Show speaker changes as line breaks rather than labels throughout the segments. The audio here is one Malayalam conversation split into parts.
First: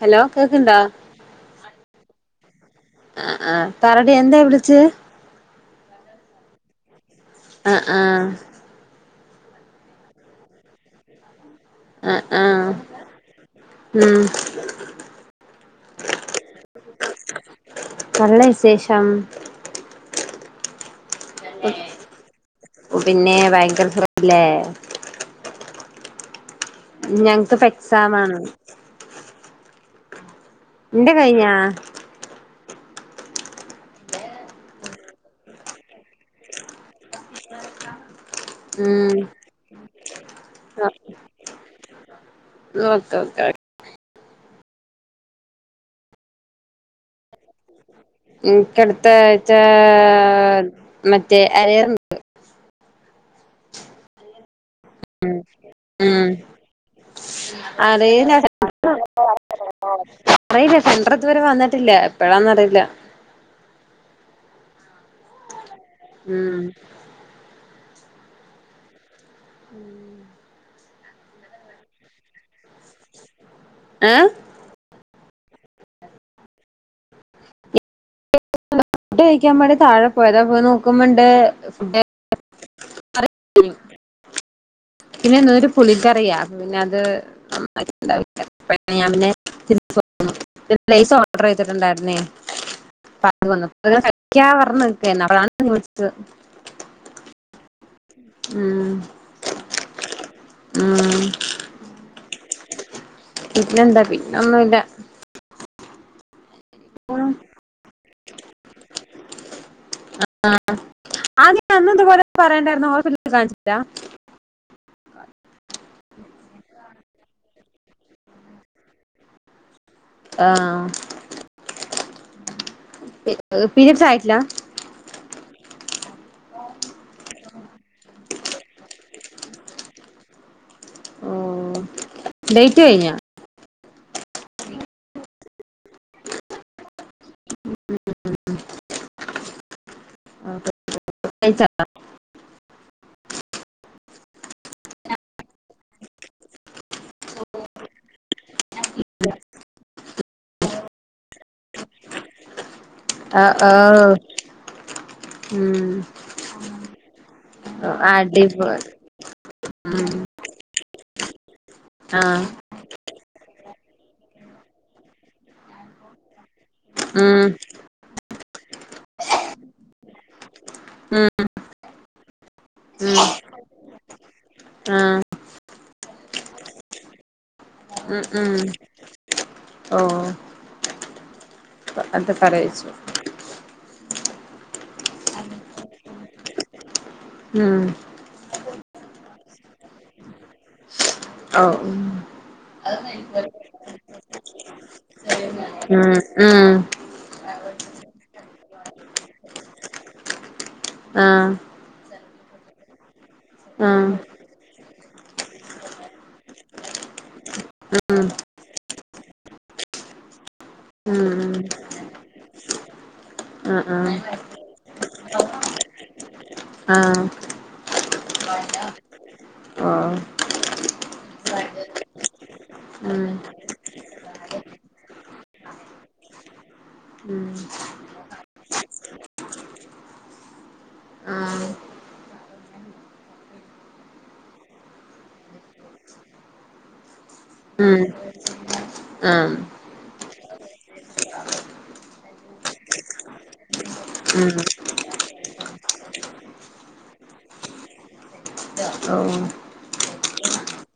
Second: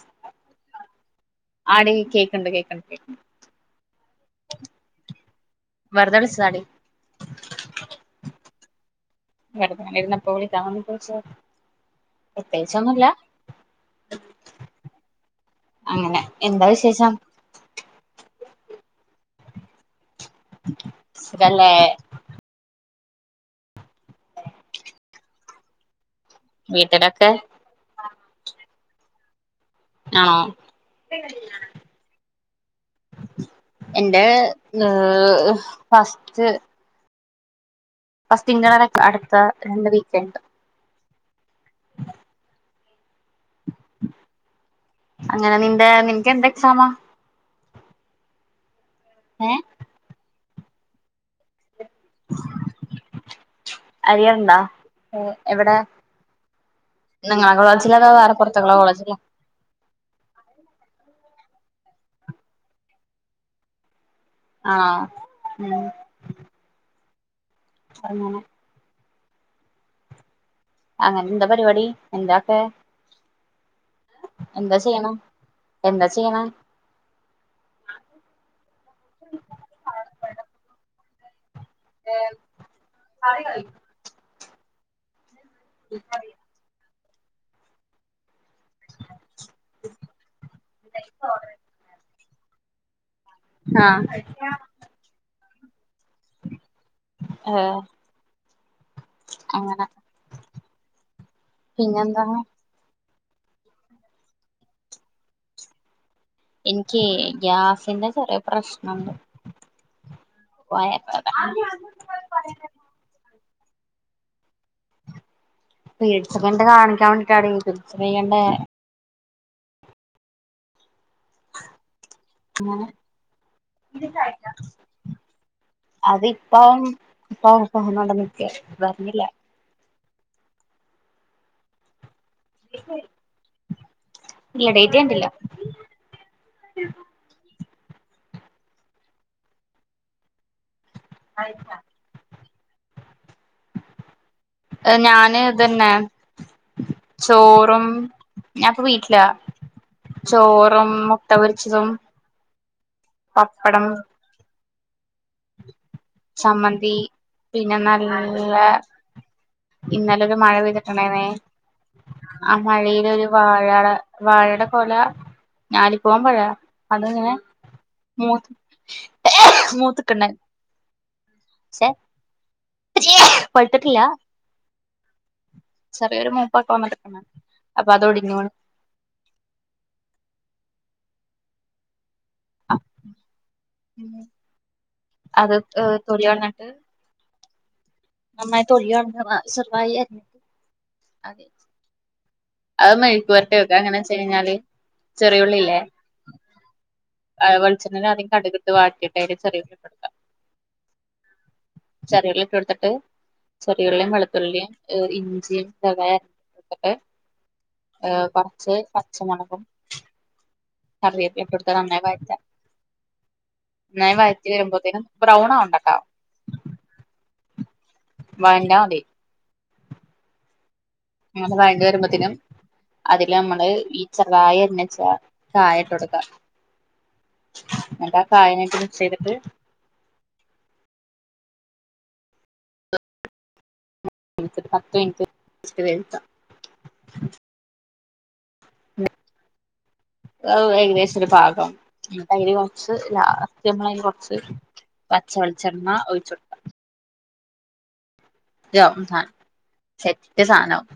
ഹലോ കേക്ണ്ടോ
കണ്ട് കേക്ണ്ട്
വിളിച്ചേ
വെറുതെ വിളിച്ചതാടി
ആ ആ
വെറുതെ ങ്ങനെ ഇരുന്നപ്പൊ വിളിക്കാൻ തോന്നയേപ്പം
ആഹ്
[unintelligible]
ആഹ്
പ്രത്യേകിച്ച് ഒന്നൂല്ല
ഉം
അങ്ങനെ എന്താ വിശേഷം
ഷം
ക് സുഖല്ലേ
പിന്നെ വയങ്കര സുഖല്ലേ
വീട്ടിലൊക്കെ
ഞങ്ങക്ക് പെ എക്സാമാണ് അ
ആഹ്
ന്റെ കഴിഞ്ഞാ
എൻ്റെ ഏ ഫസ്റ്റ് ഫസ്റ്റ് ഇൻ്റേണല്
ഉം
അടുത്ത രണ്ട് വീക്കെന്ഡ്
ഓക്കെ ഓക്കെ
അങ്ങനെ നിന്റെ നിനക്ക് എന്ത എക്സാമാ
ഉം കടുത്തായ്
ഏഹ്
ച്ചാ മറ്റേ അയർ [unintelligible]
അറിയണ്ടാ ഏ എവിടെ
ഉം
നിങ്ങളെ കോളേജിലാണൊ
അറിയില്ല
വേറെ പുറത്തുള്ള കോളേജിലാ
അറിയില്ല സെന്റർ ഇതുവരെ വന്നിട്ടില്ല എപ്പഴാന്നറിയില്ല
ആ
ഉം
അങ്ങനെ
ഉം
അങ്ങനെ എന്താ പരിപാടി എന്താ ക്കെ
ഏഹ്
എന്താ ചെയ്യണെ എന്താ ചെയ്യണ
[unintelligible] ഫുഡ്‌ കഴിക്കാൻ വേണ്ടി താഴെ പോയതാ പോയി നോകുമ്പ ണ്ട്
ഏ [unintelligible]
പിന്നെ എന്നോരു പുളിക്കറിയ പിന്നെ [unintelligible] [unintelligible] ഞാൻ പിന്നെ ഇച്ചിരി റെയ്സ് ഓഡെറെയ്തിട്ടുണ്ടായിരുന്നേ പ്പ അത് വന്ന്
ആഹ്
കഴിക്കാന്ന് പർഞ്ഞു നിക്കണ് [unintelligible] [unintelligible]
ആ
ഉം ഉം
പിന്നെന്താ
പിന്നെന്താ പിന്നൊന്നുല്ല
എനിക്കെ ഗ്യാസിന്റെ ചെറിയ പ്രശ്നണ്ട്
ആ ആ
വയറവേദന
ആന്നെ അന്ന് ത്പോലെ പറയണ്ടായിരുന്നു ഹോസ്പിലിൽ കാണിച്ചില്ല
പേടിച്ച് കൊണ്ട് കാണിക്കാൻ വേണ്ടി [unintelligible] സ്ത്രീ കണ്ടേ
ആ പീരിയഡ്സ് ആയിട്ടില്ല
അത് ഇപ്പം പ്പം [unintelligible] പർഞ്ഞില്ല
ഓ ഡെയ്റ്റ് കഴിഞ്ഞ
ഇല്ല ഡെയ്റ്റ് കഴിഞ്ഞിട്ടില്ല
കഴിച്ച
ഏ ഞാന് ഇതന്നെ ചോറും ഞാനിപ്പ വീട്ടിലാ ചോറും മുട്ട പൊരിച്ചതും
ആഹ്
പപ്പടം
ആഹ് ഉം
ചമ്മന്തി പിന്നെ നല്ല
അടിപൊളി ഉം
ഇന്നലൊരു മഴ പെയ്ത [unintelligible]
ആഹ്
ആ മഴയിലൊരു വാഴാടെ വാ പേഴേടെ കൊല ഞാലി പൂവൻ പഴ അത്ങ്ങനെ
ഉം
മൂത്ത് മൂത്ത് ക്ക്ണ്
ഉം
ശെ
ഉം
പഴ്ത്തിട്ടില്ല
ആഹ്
ചെറിയൊരു മൂപ്പൊക്കെ വന്ന് ണ്ട് അപ്പൊ
ഉം
അതോടിഞ്ണ്
ഉം ഓ അത് കറിവെച്ചു
അത് എ് തൊലി കൾഞ്ഞ്ട്ട്
ഉം
നന്നായി തൊലി കൾഞ്ഞ് ചെറ്തായി അര്
ഓ ഉം
അയ് മെഴ്ക്ക് പൊര്ട്ടി വെക്കാ അയ് എങ്ങനെ വെച്ച് കഴിഞ്ഞാൽ
ഉം ഉം
ഏ വെളിച്ചെണ്ണെൽ ആദ്യം കട്ക് ഇട്ട് വാട്ടിയിട്ട് അയിൽ ചെറെ ഉള്ളി ഇട്ടൊട്ക്കാ
ഉം ആഹ്
ചെറെ ഉള്ളി ഇട്ടൊട്ത്തിട്ട് ചെറെ ഉള്ളിം
ആഹ്
വെളുത്തുള്ളിം ഏ ഇഞ്ചിം [unintelligible] ഇട്ട്ട്ട് ഏ കൊർച്ച് പച്ച മൊളകും
ഉം
കറെപ്പില ഒക്കെ
ഉം
ഇട്ടൊട്ത്താണ്ട് നന്നായി വഴറ്റാ
ആഹ്
നന്നായി
ആഹ്
വഴറ്റി വെരുമ്പോത്തിനും ബ്രൗൺ ആവണ്ടട്ടോ
ആഹ്
വയന്റാമതി
ഓ ഉം ഉം
ന
ആഹ്
പത്ത് മിൻറ്റ്
ഉം ആഹ് ഉം
ഏകദേശം ഒരു പാകം ന്നട്ടയില് കൊറച്ച് ലാസ്റ്റ് അമ്മളയ്ന് കൊറച്ച് പച്ചവെളിച്ചെണ്ണ ഒഴിച്ചൊട്ക്കാ
ഓ
[unintelligible]
ഉം
സെറ്റ് സാനാവും.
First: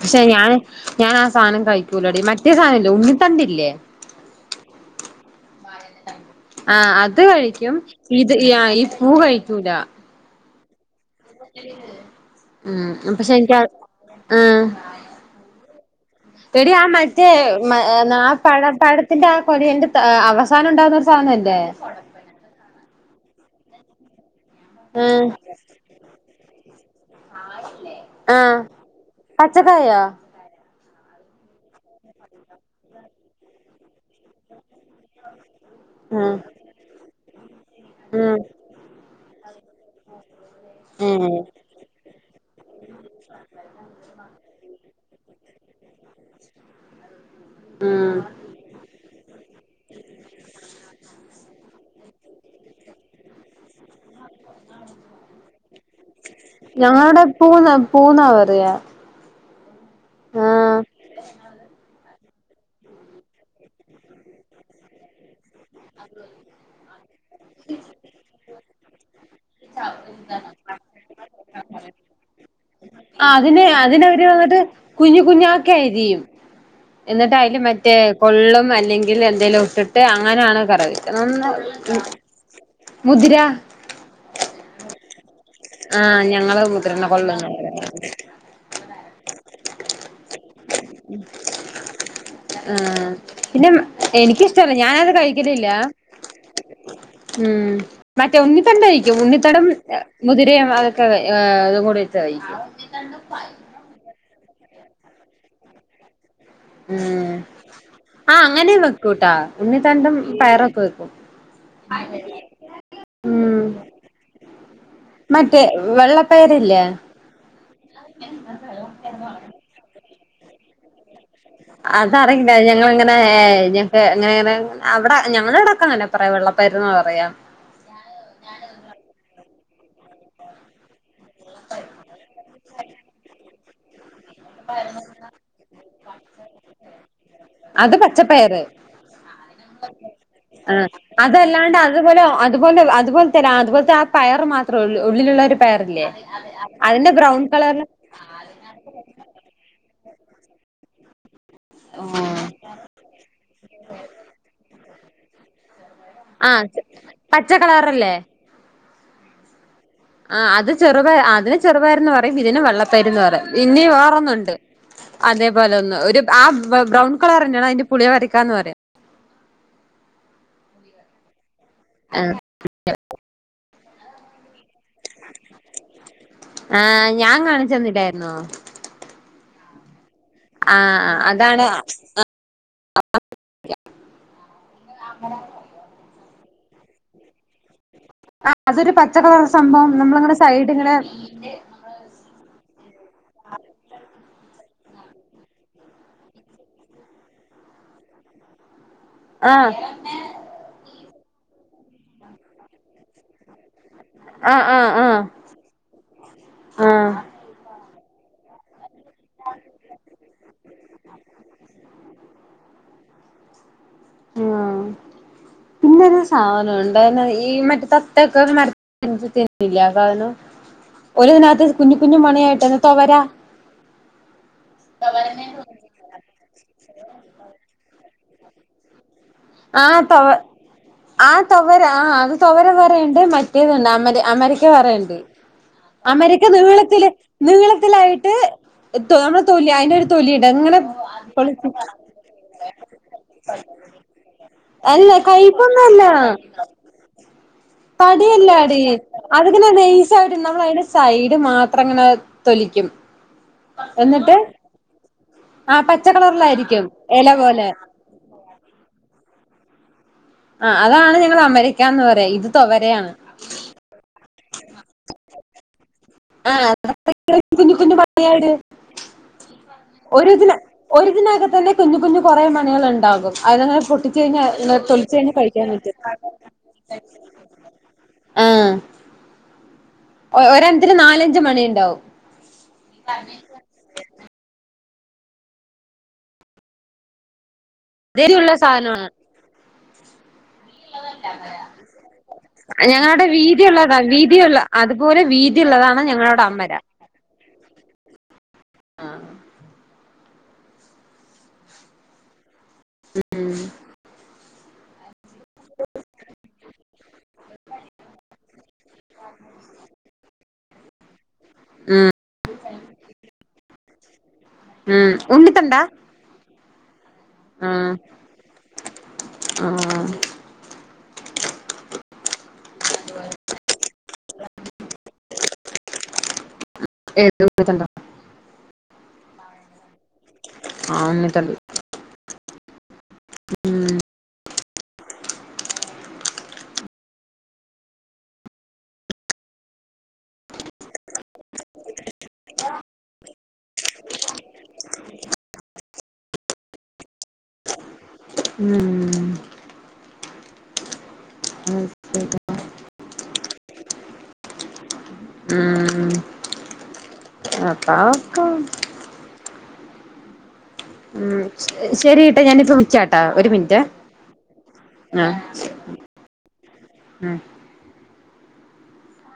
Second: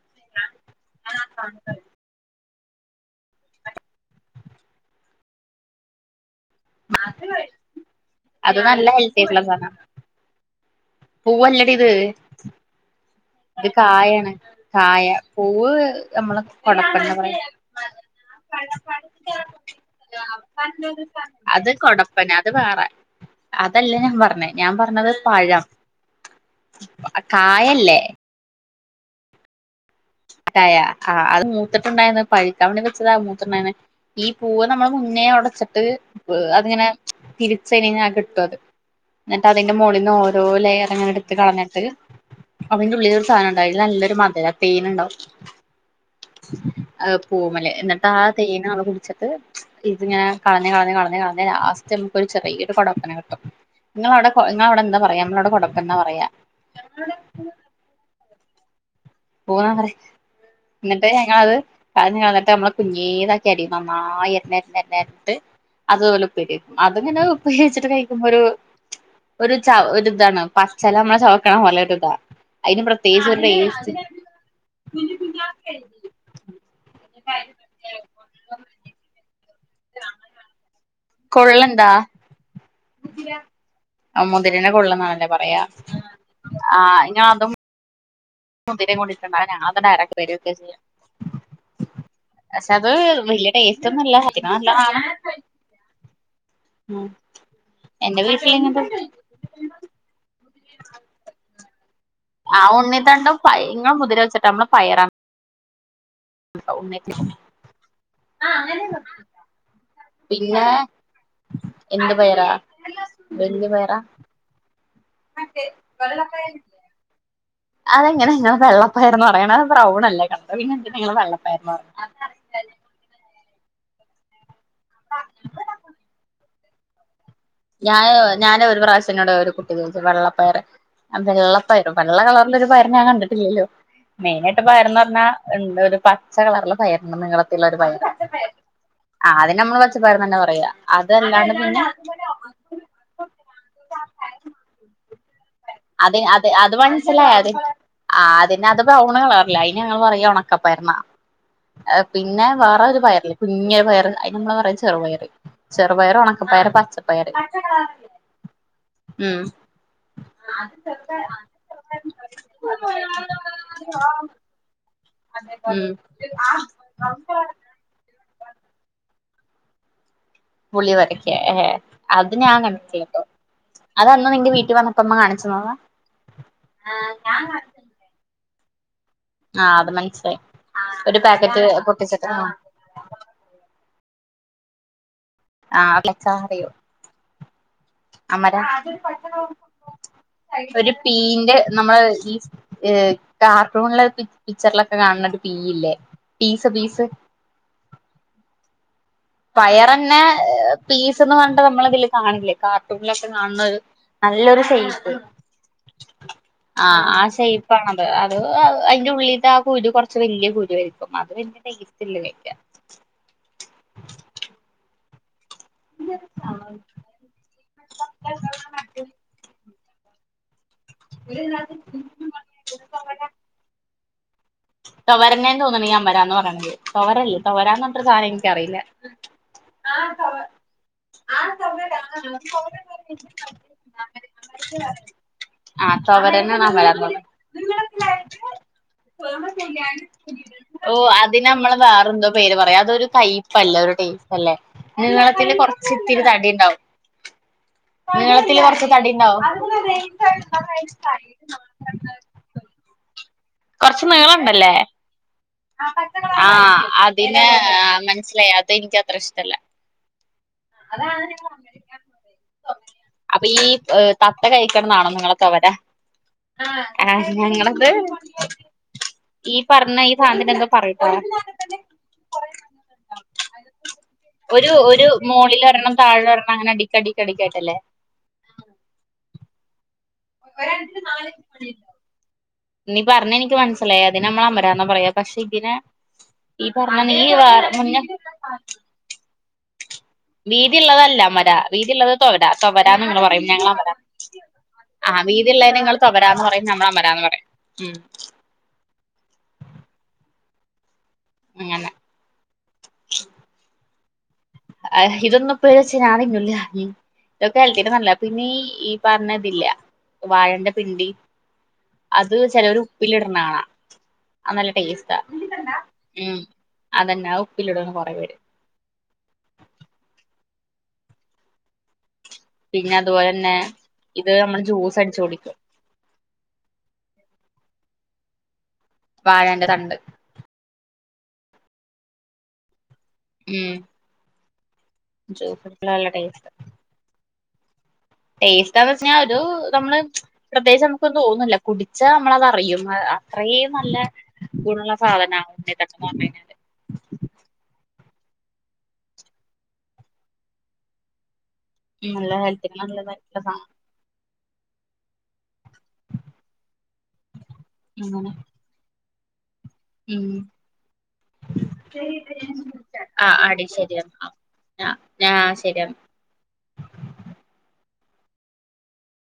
പക്ഷെ ഞാന്, ഞാനാസാനം കഴിക്കൂലെടി മറ്റ് സാനല്ലേ ഉണ്ണി തണ്ട്ല്ല്യേ ആ അത് കഴിക്കും, ഇത് ഈ
അത്
ആ ഈ
നല്ല
പൂ കഴിക്കൂല.
പൂവല്ലടീത്.
ഉം അപ്പ ശെരിക്കാ ആഹ്
പൂവ്വ്
എടീ ആ മറ്റേ ആ പഴ പഴത്തിന്റെ ആ കൊലേന്റെ അവസാനണ്ടാകുന്നൊരു സാനല്ലേ
അത് കൊടപ്പന അത് വേറെ അതല്ല ഞാൻ പറഞ്ഞേ ഞാ പറഞ്ഞത്
ഉം
പഴം കായല്ലേ
ആഹ് പച്ചക്കായോ
ആ അത് മൂത്തിട്ട്ണ്ടാന്ന് പഴ്ക്കാൻ വേണ്ടി വെച്ചതാ മൂത്തമ്മാനേ ഈ പൂവ നമ്മള് മുന്നേ ഒടച്ചിട്ട്
ഉം
അത്ങ്ങനെ ഇരി ശെനി ഞാ
ഉം
കിട്ടോത് ന്നട്ട് അതിന്റെ മോളിന്ന് ഓരോ ലെയർങ്ങനെ
ഉം
എടുത്ത് കളഞ്ഞിട്ട്, അത്ൻ്റെ ഉള്ളിലൊര് സാനണ്ട് അയില് നല്ലൊരു മധുരാ തേന്ണ്ടാവും പൂമല് എന്നിട്ട്
ഉം
ആ തേൻ ഞാള് കുട്ച്ചിട്ട് ഇതിങ്ങനെ കളഞ്ഞ് കളഞ്ഞ് കളഞ്ഞ് കളഞ്ഞി ലാസ്റ്റ് അമ്മക്കൊരു ചെറിയൊരു കൊടോപ്പനെ കിട്ടും ഇങ്ങളവടെ എന്താ പറയാ അമ്മളവ്ടെ കൊടപ്പന്നാ പറയാ
ഞങ്ങളെ ഇവടെ പൂ ന്നാ പൂ ന്നാ പറിയാ
പൂ ന്നാ പറിയ ഇന്നട്ട് ഞങ്ങൾ അത് അയ് ഇഞ്ഞ് കളഞ്ഞിട്ട് അമ്മൾ കുഞ്ഞീതാക്കി അരിയും നന്നായി അര്ണ് അര്ൺട്ട് അതും ഓൽ ഉപ്പേരി വെക്കും അതിങ്ങനെ ഉപ്പേരി വെച്ച്ട്ട് കഴിക്കുമ്പോ ഒരു ചവ പച്ചെല നമ്മൾ ചവക്ക്ണ പോലെ ഒര് ഇതാ അയിന് പ്രതേകിച്ചൊരു ടേസ്റ്റ് അതിന് അതിനെന്താ
[unintelligible] വന്നിട്ട് കുഞ്ഞ് കുഞാക്കിയിരിയും എന്നിട്ടതില് മറ്റേ കൊള്ളും അല്ലെങ്കിൽ എന്തേലുമൊക്കെ ഇട്ട് അങ്ങനെയാണ് കറക്- [unintelligible]
ആ മുതിരന കൊള്ളന്നാണല്ലേ പറയാ
ആഹ് ഞങ്ങള്
ആ
മുതിരനെ കൊള്ളുന്നാ
അതും
പറയുന്നെ
മുതിര കൂടിട്ടുണ്ടനാ ഞങ്ങളിന്ന് ഡയറക്റ്റ് വരും. പക്ഷെ അത്
ആ
വലിയ
പിന്നെ
ടേസ്റ്റ് ഒന്നുല്ല ഹെൽത്തിന്
എനിക്കിഷ്ടല്ല
നല്ലതാണ്
ഞാനത് കഴിക്കലില്ല
ഉം
ഉം
എന്റെ
മറ്റേ
വീട്ടില് ഇങ്ങനത്തെ
ഉണ്ണിത്തണ്ട് കഴിക്കും ഉണ്ണിത്തടം മുതിരയും [unintelligible] അതും കൂടെ
ആ ഉണ്ണി തണ്ടും പയങ്ങ മുതിരവച്ച ടമ്മ പയറാണ് ഉണ്ണിത്തണ്ട്
ആ അങ്ങനെ വെക്കൂട്ടാ ഉണ്ണിത്തണ്ടും
പിന്നെ
പയറൊക്കെ വെക്കും
എന്ത് പയറാ
ഉം
വല്യ പയറാ
മറ്റേ വെള്ളപ്പയറില്ലേ
അതെങ്ങനെ നിങ്ങെ വെള്ളപ്പയറെന്ന് പറയണ ബ്രൂ ലെ കണ്ടേ പിന്നെ എന്തിനാ വെള്ള പയ-
അതറിയില്ല ഞങ്ങൾ അങ്ങനെ ന്നിട്ട് അങ്ങനെങ്ങനെ അവിടെ ഞങ്ങളടക്കെ അങ്ങനെ പറയാംവെള്ള- വരുന്ന പറയാം
ഞാന് ഞാന് ഒരു പ്രാവശ്യനോട് ഒരു കുട്ടി വെള്ളപ്പയറ് വെള്ളപ്പയറ് വെള്ള കളറില ഒരു പയറ് ഞാൻ കണ്ടിട്ടില്ലല്ലോ മെയ്നായിട്ട് പയറന്ന് പറഞ്ഞാ രണ്ട് [unintelligible] പച്ച കളറിലെ പയറ്- നീളത്തിലൊരു
അത്
പയർ
പച്ചപ്പയറ്
അതിന് നമ്മൾ പച്ചപ്പർ തന്നെ പറയാ അതല്ലാണ്ട് പിന്നെ-
അതുപോലെ അതുപോലെ തന്നെ അതുപോലത്തെ ആ പയർ മാത്രമ ഉള്ളൂ ഉള്ളിലുള്ള ഒരു പയറില്ലേ
അത് അത് അത്
അതിന്റെ
മനസ്സിലായ
ബ്രൗൺ
അത്
കളറില്
ആ അതിന് അത് ബ്രൗണ് കളറില്ല അയിന് ഞങ്ങള് പറയ ഉണക്കപ്പയറന്നാ പിന്നെ വേറെ ഒരു പയറല്ലേ കുഞ്ഞൊരു പയറ് അയിന് നമ്മ പറയാ ചെറുമയറി ചെറുപയറ്
ആഹ്
ഒണക്കപ്പയറ് പച്ചപ്പയറ്
പച്ച കളറല്ലേ
ഉം
ആ അത് ചെറുപ അതിന് ചെറുപയർന്ന് പറയും ഇതിനെ വെള്ളപ്പയ്ര്ന്ന് പറയും ഇനി വേറൊന്നുണ്ട് അതേപോലെ
ഉം
ഒന്ന് ഒരു ആ ബ്രൗൺ കളറെന്നേണ് അയ്നെ പുളിയവരക്കാന്ന് പറയും
പുളിവരക്കെ ഹെ അത്
ആഹ്
ഞാൻ കേട്ട് അതന്ന് നിന്റെ വീട്ട്
ആഹ ഞാൻ കാണിച്ചന്നില്ലായിരുന്നോ
ആഹ് അത് മൻസ്
ആഹ അഹ് അതാണ് അമര
ആഹ് അലക്കാ അറിയോ അമര
ആഹ് അതൊരു പച്ച കളർ സംഭവം നമ്മളിങ്ങനെ സൈഡ്
ഒരു
ഇങ്ങനെ
പീന്റെ നമ്മള് ഈ ഏ കാർട്ടൂൺലെ പിച്ചർലൊ ക്കെകാണ്ണ ഒരു പീയില്ലേ പീസ പീസ്
ആഹ്
പയറന്നെ ഏ പിസ് വന്ന്ട്ട് ന്നമ്മളിതില് കാൺലെ കാർട്ടൂണിലൊക്കെ കാണഅ
ആഹ് ആഹ്
നല്ലൊരുഷെയ്പ്പ്
ആഹ്
ആഹ
ആഹ്
ആഷെയ്പ്പാണത് അത് അവ് ഐ തിന്റെ ഉള്ളിത്തെ ആ കുരുകൊറച്ച് വെല്ല്യ കുരുആരിക്കും അത് പിന്നെ ടെസ്റ്റില്ല വെക്കാ
[inaudible] പിന്നൊരുസാധനം ഉണ്ട് എനാ ഈ മറ്റെതത്തൊക്കെ [unintelligible] ഇല്ല കാനൊ ഒരുദിനകത്ത് കുഞ്ഞു കുഞ്ഞു മണിയായിട്ട്ന്ന് തൊവര
തവരനെ തോന്നണ് ഈ അമരാന്ന് പറയണ് തൊവരല്ല തൊവരാന്നർട്ടൊരു സാധനം എനിക്കറിയില്ല
ആ തൊവ ആ തൊവരാ ആ അത് തൊവര വേറെയിൻഡ് മറ്റേത്ണ്ട് അമര അമരക്ക വേറെയിൻഡ്
ആഹ്
അമരക്ക
തുവരനാണ് അമരാന്ന്
നീളത്തില്,
പറയണെ
നീളത്തിലായിട്ട് തൊ നമ്മുടെ തൊലി അയിനൊരു തൊലിണ്ട് അഇങ്ങനെ
ഓഹ് അതിന്
പൊളിച്ചി
നമ്മള് വേറെന്തോ പേര് പറയാ അതൊരു കയ്പ്പല്ലേ ഒരു ടേസ്റ്റ് അല്ലേ
അല്ല
നീളത്തില് കൊറച്ച്
കൈപ്പൊന്നല്ലാ.
ഇത്തിരി തടി ഉണ്ടാവും നീളത്തില്
തടിയല്ലാടി,
കൊറച്ച് തടി ഉണ്ടാവും
അത്ങ്ങനെ നൈസാ പില്ലാന്ന് പറയണേ, യ്ന്റെ സൈഡ് മാത്രങ്ങനെ തൊലിക്കും
കൊർച്ച്
എന്നിട്ട്
നീളണ്ടല്ലേ
ആ പച്ച കളറിലായിരിക്കും
ആഹ്
എല
അതിന്
പോലെ
അഹ് മനസ്സിലായി, അതെനിക്ക് അത്രഷ്ടല്ല
ആ
അതാണ്
ഞങ്ങൾ
ഞങ്ങളെ
അമരക്കാന്ന് പറയാ ഇത്
[unintelligible]
തൊവരയാണ്
അപ്പൊ ഈ ഉം തത്ത കഴിക്കണംന്നാണോ നിങ്ങളക്കെ അവടെ
ആഹ് തത്തക്ക് കുഞ്ഞ് കുഞ്ഞ് മണിയാണ്
ഈ പറഞ്ഞ ഈ സാധനത്തിന്
ഒരുതിന്
എന്തോ പറയൂട്ടോ
ഒരുതിനകത്തെന്നെ കുഞ്ഞു കുഞ്ഞു കൊറെ എണ്ണം അങ്ങനെ ഇള്ളത് ഉണ്ടാകും അതിനങ്ങനെ പൊട്ടിച്ച് കഴിഞ്ഞാ തൊലിച്ച് ക
മോളിലൊരണ്ണം താഴെ ഒരണ്ണം അങ്ങനെ അടീക്കടീക്ക ടീക്കായിട്ടല്ലേ
ഒ ഒരൻത്തില് നാലഞ്ച് മണി ഇണ്ടാവും
നി പറണത് എനിക്ക് മൻസിലായി അതിനെ അമ്മള് അമര പർണാപറയാ പക്ഷെ ഇതിനെ ഈ പറഞ്ഞ നീ വേറ്
ഇതെരിവുള്ള സാധനമാണ്
വീതിള്ളതല്ല അമര വീതിഇള്ളത് താെവരാ താെവരാന്ന്
ഞങ്ങളുടെ
ഇങ്ങള്പറയും ഞങ്ങള്
വീതിയുള്ളതാ
അമരാന്നും
വീതിയുള്ള
ആഹ്
അതുപോലെ
വീതിള്ളേയ്നെ ഇങ്ങള്
വീതിയുള്ളതാണ് ഞങ്ങളുടെ
താെവരാന്ന് പറയും
അമര
ഞമ്മള് അമരാന്ന് പറയും ഉം
ആഹ്
ഇങ്ങനെ
ഉം ഉം
അഹ് ഇതൊന്നും ഇപ്പ വെച്ച ഞാനെന്നുല്യേ ഉം ഇതൊക്കെ ഹൽത്തിട്ട് ഹൻലാപ് പിന്നെ ഈ പർണ ഇതില്ല വാഴന്റെ പിണ്ടി അത് ചെലോര് ഉപ്പിലിട്ണാണ നല്ല
ഉം
ടേസ്റ്റാ
ഉണ്ണിത്തണ്ടാ
ഉം അതെന്നാ അത് ഉപ്പിലിട്ണ് കൊറെ പേര്
ആഹ്
പിന്നെ അത്പോലെന്നെ ഇത് നമ്മള് ജൂസ് അടിച്ച്കുടി
ഏത് ഉണ്ണിതണ്ടാേ
വാഴന്റെ തണ്ട്
ആഹ് ഉണ്ണിതണ്ട് ഉം
ജൂസ് അടിച്ചാല് നല്ല ടേസ്റ്റാ ടേസ്റ്റ് ഏതെന്ന് വെച്ച്നഇത് നമ്മള് പ്രത്യേകിച്ച് നമുക്കൊന്നും തോന്നൂല കുടിച്ചാ നമ്മളത് അറിയും അത് അത്രീം നല്ല ഗുണള്ള സാധനാ ഉണ്ണിത്തണ്ട് പറ്ണൈഞ്ഞാല്
ഉം
ഉം നല്ലതാ ഹെൽത്തിന് നല്ലതായിട്ട്ള്ള സാധനാ അങ്ങനെ
മറ്റാളൊർക്കം
ഉം
ശരിയിട്ടാ ഞാനിപ്പ വിളിച്ചാട്ടാ
ആ
ഒരു
അടി
മിൻറ്റെ
ശരിയാ ആ
ആഹ്
ആ ശരിയാ
ഉം